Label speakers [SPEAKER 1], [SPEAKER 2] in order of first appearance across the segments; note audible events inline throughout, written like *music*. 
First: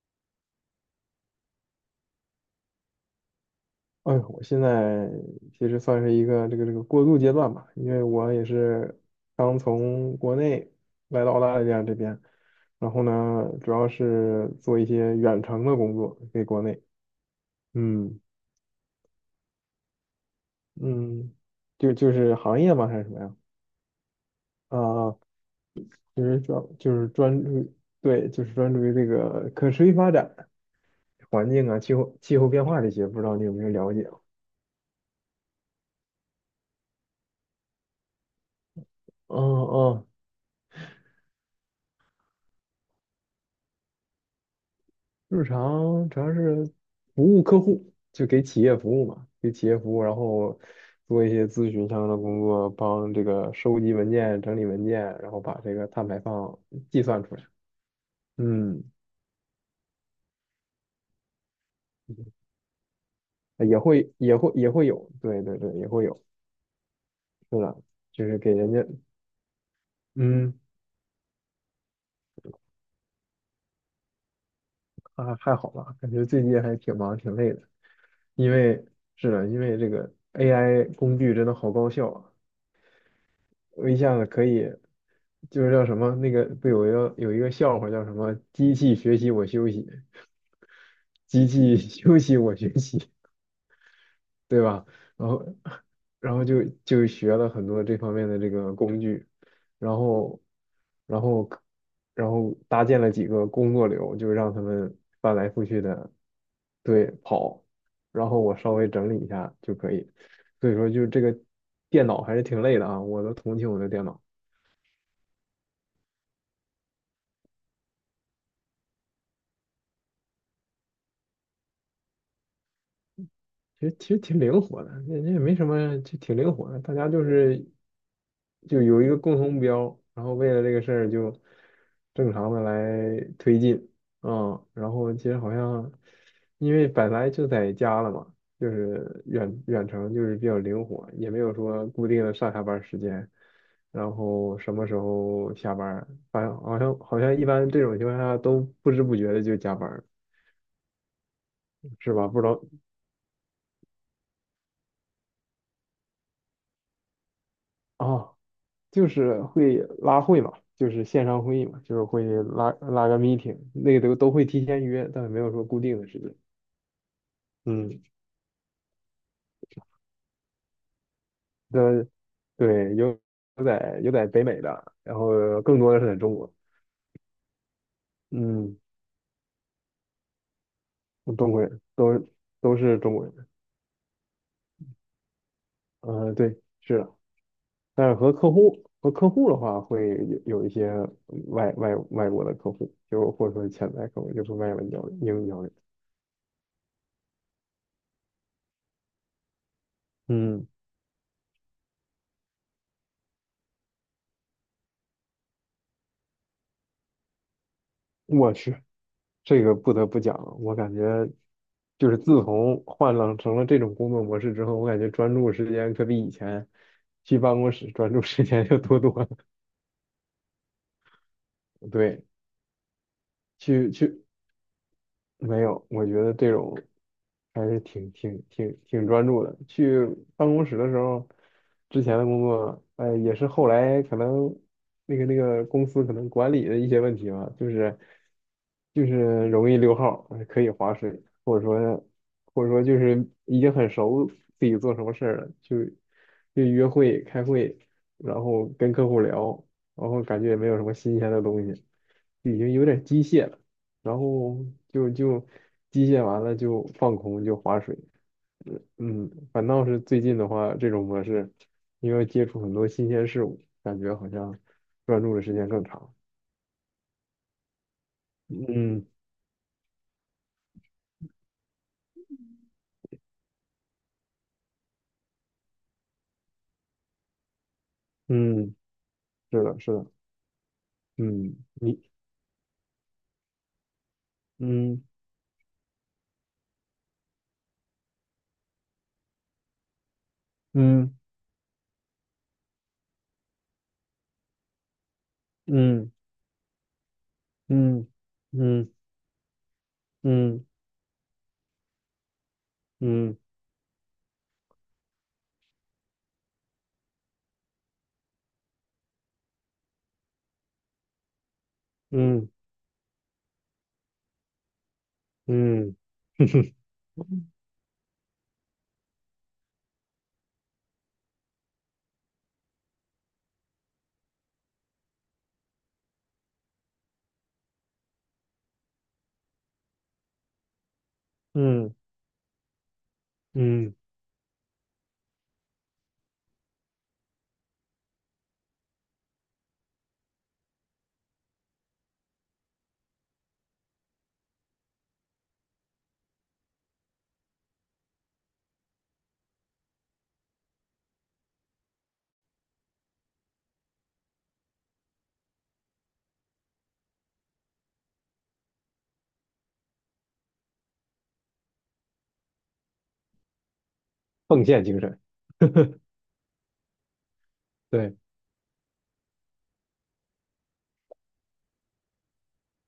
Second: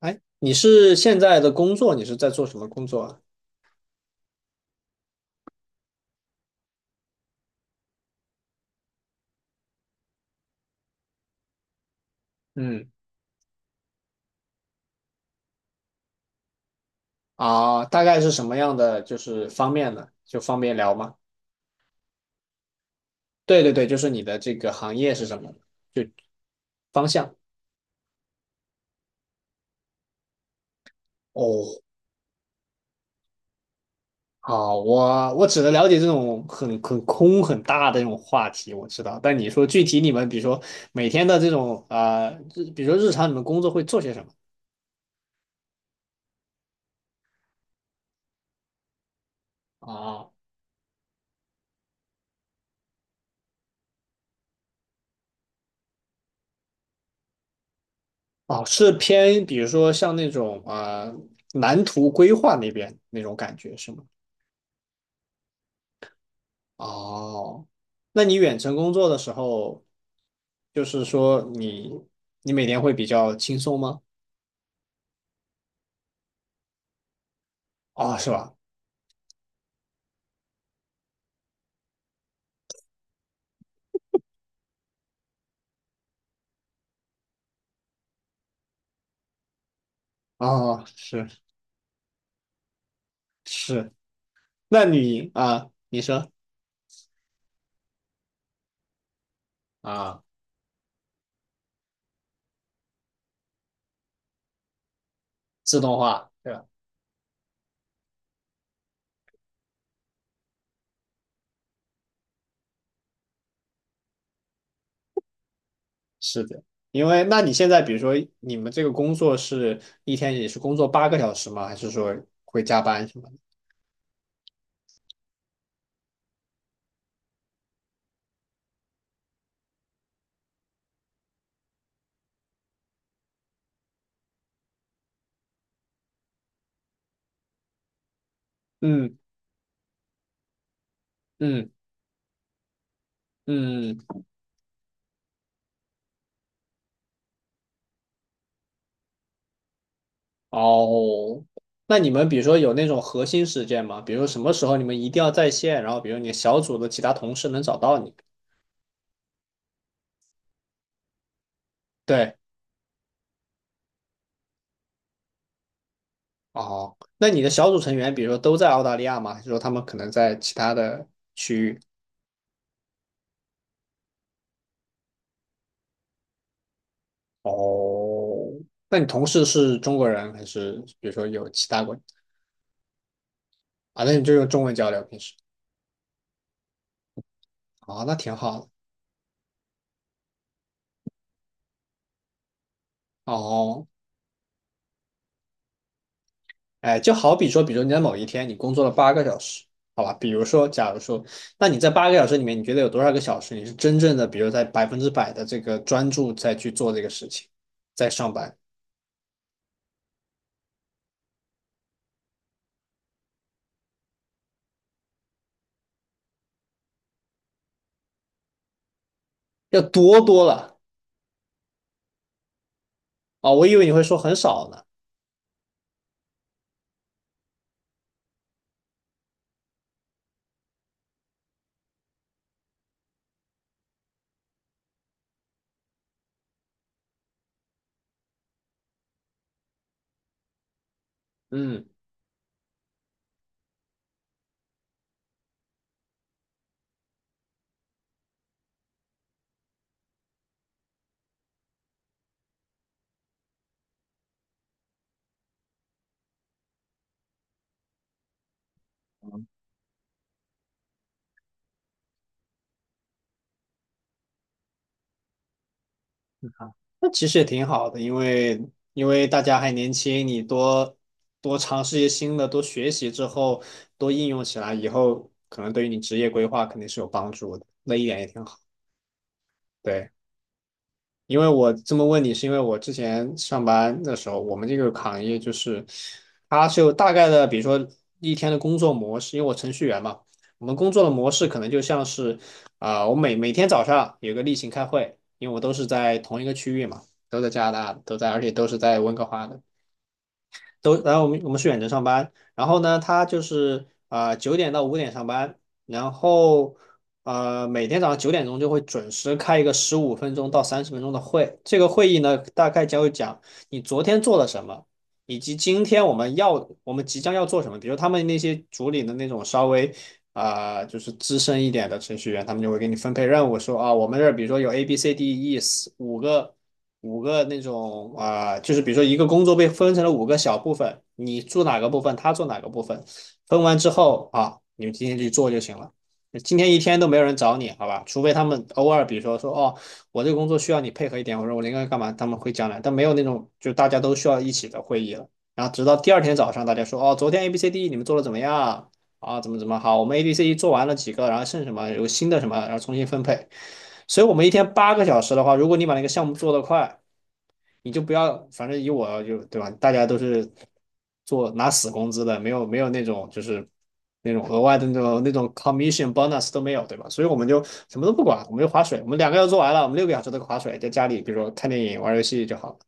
[SPEAKER 1] 哎，你是现在的工作，你是在做什么工作啊？
[SPEAKER 2] 哎呦，我现在其实算是一个这个过渡阶段吧，因为我也是刚从国内来到澳大利亚这边，
[SPEAKER 1] 嗯，
[SPEAKER 2] 然后呢，主要是做一些远程的工作给国内，
[SPEAKER 1] 啊，大
[SPEAKER 2] 嗯
[SPEAKER 1] 概是什么样的就是方面呢？就方便聊吗？
[SPEAKER 2] 嗯，就是行业吗还是什么呀？
[SPEAKER 1] 对对对，就是你的这个行
[SPEAKER 2] 啊，
[SPEAKER 1] 业
[SPEAKER 2] 啊，
[SPEAKER 1] 是什么？就
[SPEAKER 2] 就是专就
[SPEAKER 1] 方
[SPEAKER 2] 是
[SPEAKER 1] 向。
[SPEAKER 2] 专注于对，就是专注于这个可持续发展、环境
[SPEAKER 1] 哦，
[SPEAKER 2] 啊、气候变化这些，不知道你有没有了解？
[SPEAKER 1] 好，我只能了解这种很空很大的这种话题，我知道。
[SPEAKER 2] 嗯
[SPEAKER 1] 但你说具体
[SPEAKER 2] 嗯。
[SPEAKER 1] 你们，比如说每天的这种比如说日常你们工作会做些什么？
[SPEAKER 2] 日常主要是服务客户，就给企业服务嘛，给企业服务，然
[SPEAKER 1] 啊，
[SPEAKER 2] 后做一些咨询相关的工作，帮这个收集文件、整理文件，然后把这个碳排放计算出来。
[SPEAKER 1] 哦，
[SPEAKER 2] 嗯，
[SPEAKER 1] 是偏比如说像那种蓝图规划那边那种感觉
[SPEAKER 2] 也
[SPEAKER 1] 是吗？
[SPEAKER 2] 会也会也会有，对对对，也会有，是
[SPEAKER 1] 哦，
[SPEAKER 2] 的，
[SPEAKER 1] 那
[SPEAKER 2] 就
[SPEAKER 1] 你
[SPEAKER 2] 是给
[SPEAKER 1] 远
[SPEAKER 2] 人
[SPEAKER 1] 程
[SPEAKER 2] 家，
[SPEAKER 1] 工作的时候，
[SPEAKER 2] 嗯，
[SPEAKER 1] 就是说你每天会比较轻松吗？
[SPEAKER 2] 啊，还好吧，感觉最近还挺忙挺累的，
[SPEAKER 1] 哦，是
[SPEAKER 2] 因
[SPEAKER 1] 吧？
[SPEAKER 2] 为是的，因为这个 AI 工具真的好高效啊，我一下子可以，就是叫什么那个不有一个笑话叫什么机器学习我休息，
[SPEAKER 1] 哦，是
[SPEAKER 2] 机器 *laughs* 休息我学习，
[SPEAKER 1] 是，
[SPEAKER 2] 对吧？
[SPEAKER 1] 那
[SPEAKER 2] 然
[SPEAKER 1] 你
[SPEAKER 2] 后
[SPEAKER 1] 啊，你说
[SPEAKER 2] 然后就学了很多这方面的这个工具，然
[SPEAKER 1] 啊，
[SPEAKER 2] 后然后然后搭建了几个工作流，就让他们翻来覆
[SPEAKER 1] 自
[SPEAKER 2] 去
[SPEAKER 1] 动
[SPEAKER 2] 的
[SPEAKER 1] 化，对吧？
[SPEAKER 2] 对跑，然后我稍微整理一下就可以。所以说就这个电脑还是挺累的啊，我都同情我的电脑。
[SPEAKER 1] 是的，因为那你现在比如说你们这个工作是一天也是工作八个小时吗？还是说会加班什么的？
[SPEAKER 2] 其实挺灵活的，那也没什么，就挺灵活的。大家就是就有一个共同目标，然后为了这个事儿就正常的来推进，嗯，然后其实好像因为本来就在家了嘛，就
[SPEAKER 1] 嗯
[SPEAKER 2] 是远程就是比较灵活，也没有
[SPEAKER 1] 嗯
[SPEAKER 2] 说固定的上下班时间，
[SPEAKER 1] 嗯，
[SPEAKER 2] 然后什么时候下班儿，反正好像一般这种情况下都不知不觉的就加班儿，
[SPEAKER 1] 哦，那你
[SPEAKER 2] 是吧？
[SPEAKER 1] 们比
[SPEAKER 2] 不
[SPEAKER 1] 如
[SPEAKER 2] 知
[SPEAKER 1] 说
[SPEAKER 2] 道
[SPEAKER 1] 有那种核心事件吗？比如说什么时候你们一定要在线，然后比如你小组的其他同事能找到
[SPEAKER 2] 啊。
[SPEAKER 1] 你。
[SPEAKER 2] 哦就是会拉会嘛，就是线上会议嘛，就是会
[SPEAKER 1] 对，
[SPEAKER 2] 拉个 meeting,那个都会提前约，但是没有说固定的时间。
[SPEAKER 1] 哦，那你的小组成
[SPEAKER 2] 嗯，
[SPEAKER 1] 员，比如说都在澳大利亚吗？还是说他们可能在其他的区域？
[SPEAKER 2] 的，对，有在北美的，然后更多的是在中国。
[SPEAKER 1] 哦，
[SPEAKER 2] 嗯，
[SPEAKER 1] 那你同事是中国人还是比如说有
[SPEAKER 2] 中国
[SPEAKER 1] 其
[SPEAKER 2] 人
[SPEAKER 1] 他国
[SPEAKER 2] 是中国人。
[SPEAKER 1] 啊？那你就用中文交流平时？
[SPEAKER 2] 呃，对，是的，
[SPEAKER 1] 哦，
[SPEAKER 2] 但
[SPEAKER 1] 那
[SPEAKER 2] 是
[SPEAKER 1] 挺好的。
[SPEAKER 2] 和客户的话，会有一些外国的客户，就或者说
[SPEAKER 1] 哦，
[SPEAKER 2] 潜在客户，就是外文交流、英语交流。
[SPEAKER 1] 哎，就好比说，比如你在某一天你工作了八个小时，好吧？比如说，
[SPEAKER 2] 嗯，
[SPEAKER 1] 假如说，那你在八个小时里面，你觉得有多少个小时你是真正的，比如在100%的这个专注在去做这个事情，在上
[SPEAKER 2] 我
[SPEAKER 1] 班，
[SPEAKER 2] 去。这个不得不讲，我感觉就是自从换了成了这种工作模式之后，我感觉专注时间可比以前去办公室专注时间要多多了。
[SPEAKER 1] 要多多了
[SPEAKER 2] 对，
[SPEAKER 1] 啊，我以为
[SPEAKER 2] 去
[SPEAKER 1] 你会说
[SPEAKER 2] 去
[SPEAKER 1] 很少呢，
[SPEAKER 2] 没有，我觉得这种还是挺专注的。去办公室的时候，之前的工作，呃，也是后来可能那个公司可能管理的一些问题吧，就是容易溜号儿可以划水，或者
[SPEAKER 1] 嗯，
[SPEAKER 2] 说或者说就是已经很熟自己做什么事儿了，就约会、开会，然后跟客户聊，然后感觉也没有什么新鲜的东西，就已经有点机械了。然后就机械完了就放空就划水，嗯，反倒是最近的话，这种模式，因为接触很多新鲜事物，感觉好像专注的时间更长。
[SPEAKER 1] 那其实也挺好的，因为因
[SPEAKER 2] 嗯
[SPEAKER 1] 为大家还年轻，你多多尝试一些新的，多学习之后，多应用起来，以后可能对于你职业规划肯定是有帮助的，那一点也挺好，
[SPEAKER 2] 嗯，是的，是的，
[SPEAKER 1] 对。因为
[SPEAKER 2] 嗯，
[SPEAKER 1] 我这
[SPEAKER 2] 你
[SPEAKER 1] 么问你，是因为我之前上班的时候，我们这个
[SPEAKER 2] 嗯
[SPEAKER 1] 行业就是，它是有大概的，比如说一天的工作模式，因为我程序员嘛，我们工作的
[SPEAKER 2] 嗯
[SPEAKER 1] 模式可能就像是，啊、我每天早上有个例行开会，因为我都是
[SPEAKER 2] 嗯
[SPEAKER 1] 在同一个区域嘛，都在加拿大，
[SPEAKER 2] 嗯
[SPEAKER 1] 而且都是
[SPEAKER 2] 嗯
[SPEAKER 1] 在温哥华的，
[SPEAKER 2] 嗯
[SPEAKER 1] 然后我们是远程上班，然后呢，他
[SPEAKER 2] 嗯
[SPEAKER 1] 就是啊九点到5点上班，然后每天早上9点钟就会准时开一个15分钟到30分钟的会，这个会议呢
[SPEAKER 2] 嗯
[SPEAKER 1] 大概将会讲你昨天做了什么，以及今
[SPEAKER 2] 嗯，
[SPEAKER 1] 天
[SPEAKER 2] 哼哼，
[SPEAKER 1] 我们即将要做什么，比如他们那些组里的那种稍微。啊、就是资深一点的程序员，他们就会给你分配任务，说啊，我们这儿比如说有 A、B、C、D、E 四五个五个那种啊、就是比如说一个工作被分成了五个小部分，你做哪个
[SPEAKER 2] 嗯
[SPEAKER 1] 部分，他做哪个部分，
[SPEAKER 2] *laughs*
[SPEAKER 1] 分完之
[SPEAKER 2] 嗯，
[SPEAKER 1] 后啊，你们今天去做就行了。今天一天都没有人找你，好吧？除非他们偶尔，比如说哦，我这个工作需要你配合一点，我说我应个干嘛，他们会讲来，但没有那种就大家都需要一起的会议了。然后直到第二天早上，大家说哦，昨天 A B C D 你们做的怎么样啊？怎么好？我们 A B C D 做完了几个，然后剩什么有新的什么，然后重新分配。所以我们一天八个小时的话，如果你把那个项目做得快，你就不要，反正以我就对吧？大家都是做拿死工资的，没有那种就是那种额
[SPEAKER 2] 奉
[SPEAKER 1] 外
[SPEAKER 2] 献
[SPEAKER 1] 的那
[SPEAKER 2] 精神，
[SPEAKER 1] 种那种 commission bonus 都没有，对吧？所以我们就什么都
[SPEAKER 2] 对，
[SPEAKER 1] 不管，我们就划水，我们两个要做完了，我们6个小时都划水，在家里比如说看电影、玩游戏就好。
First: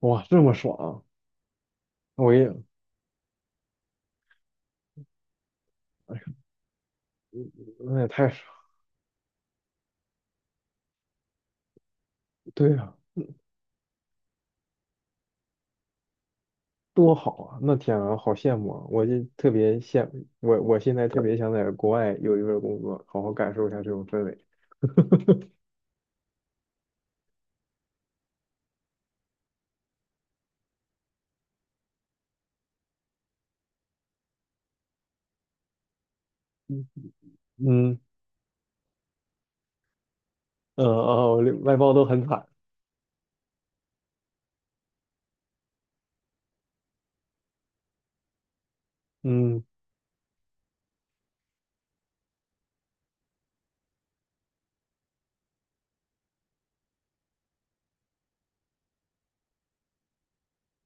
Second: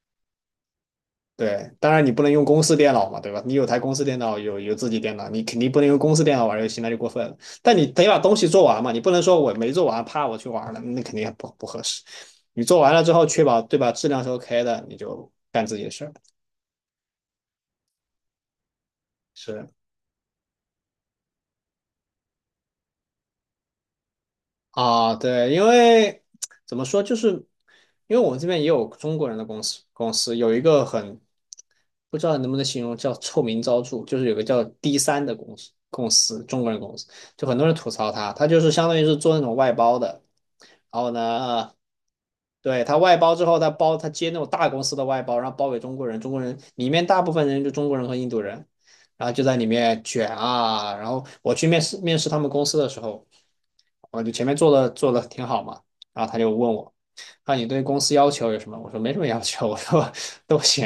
[SPEAKER 2] 哇，这么爽啊，
[SPEAKER 1] 对，当然你不能
[SPEAKER 2] 我
[SPEAKER 1] 用
[SPEAKER 2] 也，
[SPEAKER 1] 公司电脑嘛，对吧？你有台公司电脑，有自己电脑，你肯定不能用公
[SPEAKER 2] 哎
[SPEAKER 1] 司电脑玩游戏，那就过分了。但你
[SPEAKER 2] 呦，那
[SPEAKER 1] 得
[SPEAKER 2] 也
[SPEAKER 1] 把
[SPEAKER 2] 太
[SPEAKER 1] 东
[SPEAKER 2] 爽，
[SPEAKER 1] 西做完嘛，你不能说我没做完，怕我去玩了，那肯定不合适。你
[SPEAKER 2] 对
[SPEAKER 1] 做完
[SPEAKER 2] 呀。
[SPEAKER 1] 了之后，确保对吧，质量是 OK 的，你就干自己的事儿。
[SPEAKER 2] 多好啊！那天啊，好羡慕啊！我就特
[SPEAKER 1] 是，
[SPEAKER 2] 别羡，我现在特别想在国外有一份工作，好好感受一下这种氛围。
[SPEAKER 1] 啊，对，因为怎么说，就是因为我们这边也有中国人的公司，公司有一个很不知道能不能形容叫臭名昭著，就是有个叫 D3的公司，公司中国人
[SPEAKER 2] 嗯
[SPEAKER 1] 公司，就很多人吐
[SPEAKER 2] 嗯
[SPEAKER 1] 槽他，他就是相当于是做那种外包的，
[SPEAKER 2] 呃
[SPEAKER 1] 然后
[SPEAKER 2] 哦，
[SPEAKER 1] 呢。
[SPEAKER 2] 外包都很惨。
[SPEAKER 1] 对，他外包之后，他接那种大公司的外包，然后包给中国人，中国人里面大部分人就中国人和印度人，然后就在
[SPEAKER 2] 嗯
[SPEAKER 1] 里面卷啊。然后我去面试他们公司的时候，我就前面做的挺好嘛，然后他就问我，啊，你对公司要求有什么？我说没什么要求，我说都行。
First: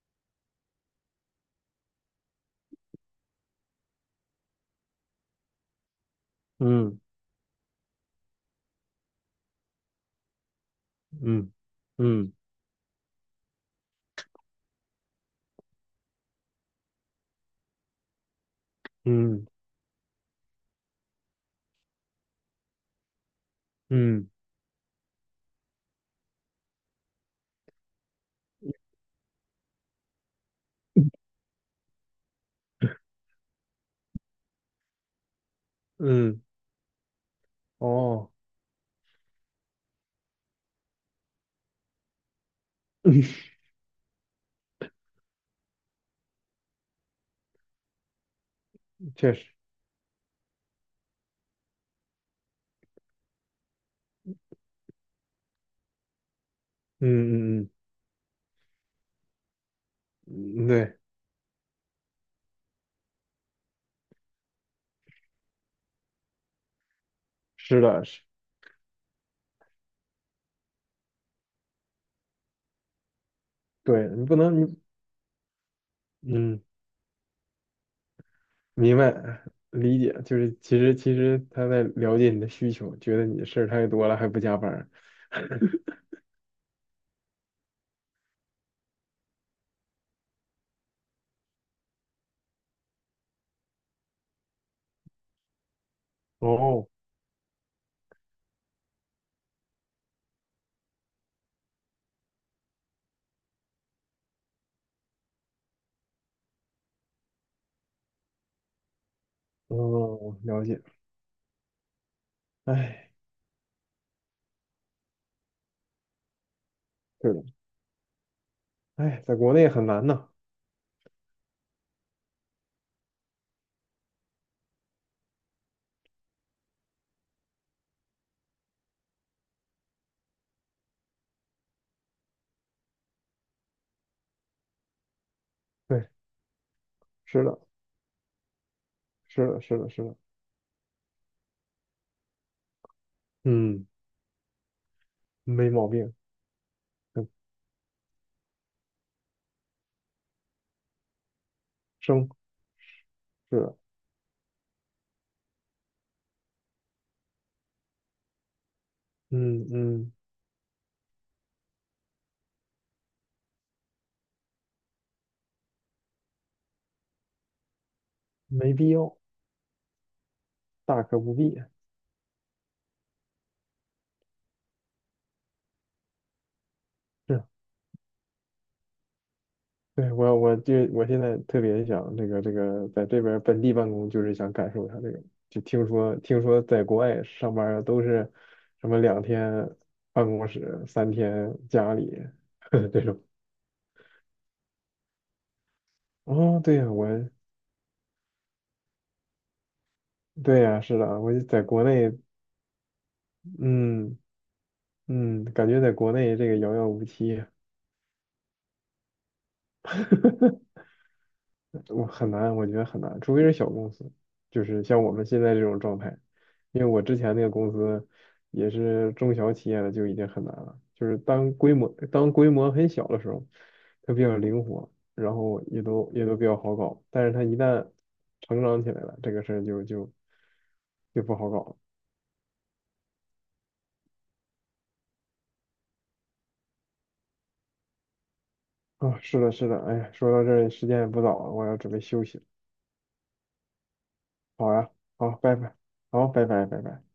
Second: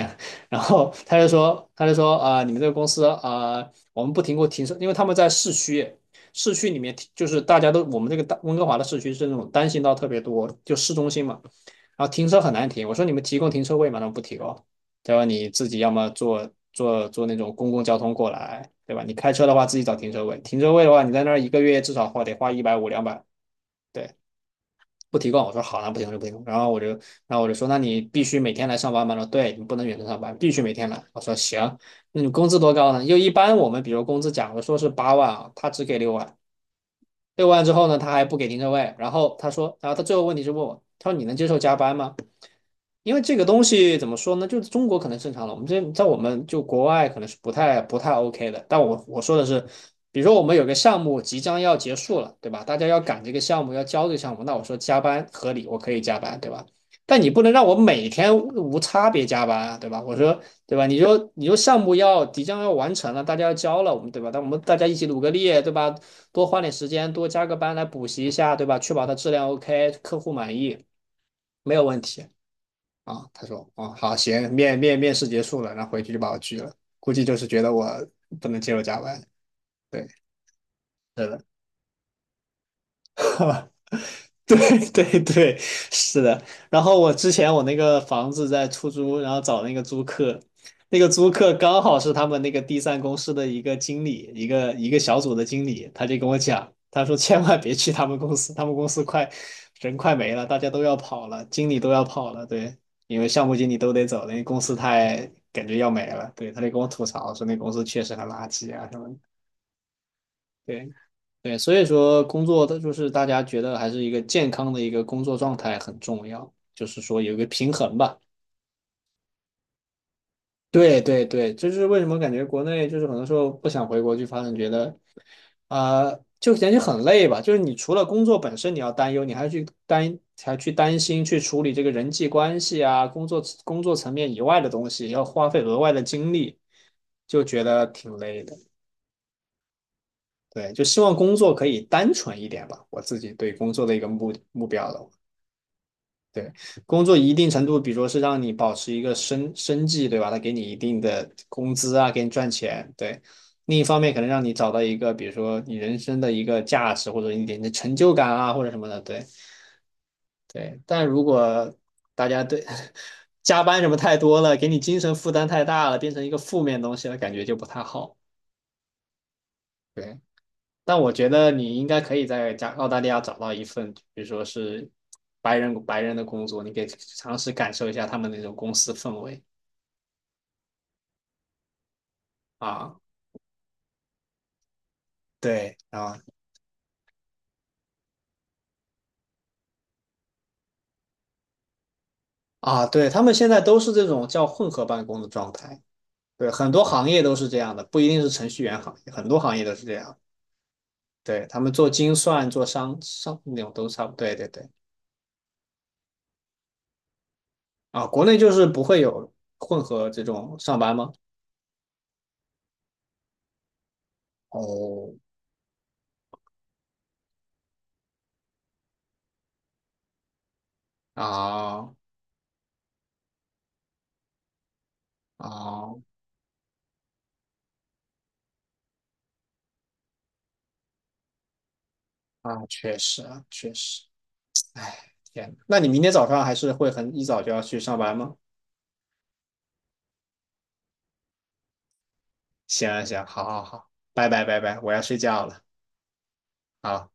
[SPEAKER 1] 然后他就说啊、你们这个公司啊、我们不停过停车，因为他们在市区。市区里面
[SPEAKER 2] 嗯
[SPEAKER 1] 就是大家都，我们这个大温哥华的市区是那种单行道特别多，就市中心嘛。
[SPEAKER 2] 嗯
[SPEAKER 1] 然后停
[SPEAKER 2] 嗯
[SPEAKER 1] 车很难停，我说你们提供停车位吗？他们不提供，他说你自己要么坐那种公共交通过来，对吧？你开车
[SPEAKER 2] 嗯
[SPEAKER 1] 的话自己找停车位，停车位的话你在那儿一个月至少花得花150200，对，
[SPEAKER 2] 嗯
[SPEAKER 1] 不提供。我说好，那不行就不提供。然后我就说那你必须每天来上班吗？他说对，你不能远程上班，必须每天来。我说行，那你工资多高呢？又一般我们比如工资假如说是8万啊，他只给六万，
[SPEAKER 2] 嗯
[SPEAKER 1] 六万之后呢他还
[SPEAKER 2] 哦，
[SPEAKER 1] 不给停车位，然后他说，然后他最后问题是问我，他说你能接受加班吗？因为这个
[SPEAKER 2] *laughs*
[SPEAKER 1] 东西怎么说呢？就是中国可能正常了，我们这在我们就国外可能是不太 OK 的。但我
[SPEAKER 2] 确
[SPEAKER 1] 说
[SPEAKER 2] 实，
[SPEAKER 1] 的是，比如说我们有个项目即将要结束了，对吧？大家要赶这个项目，要交这个项目，那我说加班合理，我可以加班，对吧？但你不能
[SPEAKER 2] 嗯
[SPEAKER 1] 让
[SPEAKER 2] 嗯
[SPEAKER 1] 我每天无差别加班啊，对吧？我说，
[SPEAKER 2] 嗯嗯，
[SPEAKER 1] 对吧？你
[SPEAKER 2] 对，
[SPEAKER 1] 说你说项目要即将要完成了，大家要交了，我们对吧？但我们大家一起努个力，对吧？多花点时间，多加个班
[SPEAKER 2] 是
[SPEAKER 1] 来
[SPEAKER 2] 的，
[SPEAKER 1] 补
[SPEAKER 2] 是，
[SPEAKER 1] 习一下，对吧？确保它质量 OK，客户满意，没有问题。啊，他说哦
[SPEAKER 2] 对
[SPEAKER 1] 好
[SPEAKER 2] 你不
[SPEAKER 1] 行，
[SPEAKER 2] 能，你
[SPEAKER 1] 面试结束了，然后回去就把我拒
[SPEAKER 2] 嗯，
[SPEAKER 1] 了，估计就是觉得我不能接受
[SPEAKER 2] 明
[SPEAKER 1] 加班。
[SPEAKER 2] 白理
[SPEAKER 1] 对，
[SPEAKER 2] 解，
[SPEAKER 1] 是
[SPEAKER 2] 就是其实其
[SPEAKER 1] 的
[SPEAKER 2] 实他在了解你的需求，觉得你的事儿
[SPEAKER 1] *laughs*
[SPEAKER 2] 太多了还不加班儿。
[SPEAKER 1] 对对对，是的。然后我之前我那个房子在出租，然后找那个租客，那个租客刚好是他们那个第三公司的一个经理，一个小组的经理，他就跟我讲，
[SPEAKER 2] 哦，
[SPEAKER 1] 他说千万别去他们公司，他们公司快人快没了，大家都要跑了，经理都要跑了，对，因为项目经理都得走了，那公司太感觉要没了，对，他就跟我吐槽说那公司确实很垃圾啊什么的，
[SPEAKER 2] 哦，了解。
[SPEAKER 1] 对。对，所以说工作的就是
[SPEAKER 2] 哎，
[SPEAKER 1] 大家觉得还是一个健康的一个工作状态很重要，就是说有
[SPEAKER 2] 对
[SPEAKER 1] 一
[SPEAKER 2] 的，
[SPEAKER 1] 个平衡吧。
[SPEAKER 2] 哎，在国内很难呢。
[SPEAKER 1] 对对对，这是为什么感觉国内就是很多时候不想回国去发展，觉得啊、就感觉很累吧。就是你除了工作本身你要担忧，你还要去担心去处理这个人际关系啊，工作层面以外的东西，要花费额外的
[SPEAKER 2] 对，
[SPEAKER 1] 精力，就
[SPEAKER 2] 是的，
[SPEAKER 1] 觉得挺累的。
[SPEAKER 2] 是的，是的，是的。
[SPEAKER 1] 对，就希望工作可以单纯一点吧，我自己对工作
[SPEAKER 2] 嗯，
[SPEAKER 1] 的一个目标了。
[SPEAKER 2] 没毛病。
[SPEAKER 1] 对，工作
[SPEAKER 2] 嗯，
[SPEAKER 1] 一定程度，比如说是让你保持一个生计，对吧？他给你一定的工资啊，给
[SPEAKER 2] 生，
[SPEAKER 1] 你赚钱，对。
[SPEAKER 2] 是的。
[SPEAKER 1] 另一方面，可能让你找到一个，比如说你人生的一个价值，或者一点的成就感啊，或者什么的，对
[SPEAKER 2] 嗯嗯，
[SPEAKER 1] 对。但如果大家对 *laughs* 加班什么太多了，给你精神负担太大了，变成一个负面东西了，感觉就不太好。
[SPEAKER 2] 没必要，
[SPEAKER 1] 对。但
[SPEAKER 2] 大
[SPEAKER 1] 我
[SPEAKER 2] 可
[SPEAKER 1] 觉
[SPEAKER 2] 不
[SPEAKER 1] 得
[SPEAKER 2] 必。
[SPEAKER 1] 你应该可以在澳大利亚找到一份，比如说是白人的工作，你可以尝
[SPEAKER 2] 是，
[SPEAKER 1] 试感受一下他们那种公司氛围
[SPEAKER 2] 对，我现在特别想这个，
[SPEAKER 1] 啊。
[SPEAKER 2] 在这边本地办公，就是想感受一下这个。就
[SPEAKER 1] 对
[SPEAKER 2] 听说
[SPEAKER 1] 啊
[SPEAKER 2] 听说在国外上班儿都是什么两天办公室，三天家里
[SPEAKER 1] 啊，
[SPEAKER 2] *laughs* 这
[SPEAKER 1] 对，他
[SPEAKER 2] 种。
[SPEAKER 1] 们现在都是这种叫混合办公的状态。对，
[SPEAKER 2] 哦，
[SPEAKER 1] 很
[SPEAKER 2] 对
[SPEAKER 1] 多
[SPEAKER 2] 呀，我
[SPEAKER 1] 行业都是这样的，不一定是程序员行业，很多行业都是这样。
[SPEAKER 2] 对呀，是的，我就
[SPEAKER 1] 对，他
[SPEAKER 2] 在
[SPEAKER 1] 们
[SPEAKER 2] 国
[SPEAKER 1] 做
[SPEAKER 2] 内
[SPEAKER 1] 精算、做商那种都差不
[SPEAKER 2] 嗯
[SPEAKER 1] 多。对对对
[SPEAKER 2] 嗯，感觉在国内这个遥遥无期，
[SPEAKER 1] 啊，国内就是不会有混合这种上班吗？
[SPEAKER 2] 我很难，我觉得很难，除非是小公司，就是像我
[SPEAKER 1] 哦，
[SPEAKER 2] 们现在这种状态。因为我之前那个公司也是中小企业的，就已经很难了。就是当规模
[SPEAKER 1] 啊
[SPEAKER 2] 当规模很小的时候，它比较灵活，然后也
[SPEAKER 1] 啊
[SPEAKER 2] 都也都比较好搞。但是它一旦成长起来了，这个事儿就不好搞
[SPEAKER 1] 啊，确实啊，确实。天，那你明天早上还是会很一早就要去上班吗？
[SPEAKER 2] 了啊。是的，是的，哎呀，说到这儿时间也不早了，我要准备休息了。
[SPEAKER 1] 行啊行啊好好好，拜拜拜
[SPEAKER 2] 好
[SPEAKER 1] 拜，
[SPEAKER 2] 呀，
[SPEAKER 1] 我要睡
[SPEAKER 2] 好，
[SPEAKER 1] 觉
[SPEAKER 2] 拜
[SPEAKER 1] 了，
[SPEAKER 2] 拜，好，拜拜，拜拜。
[SPEAKER 1] 好。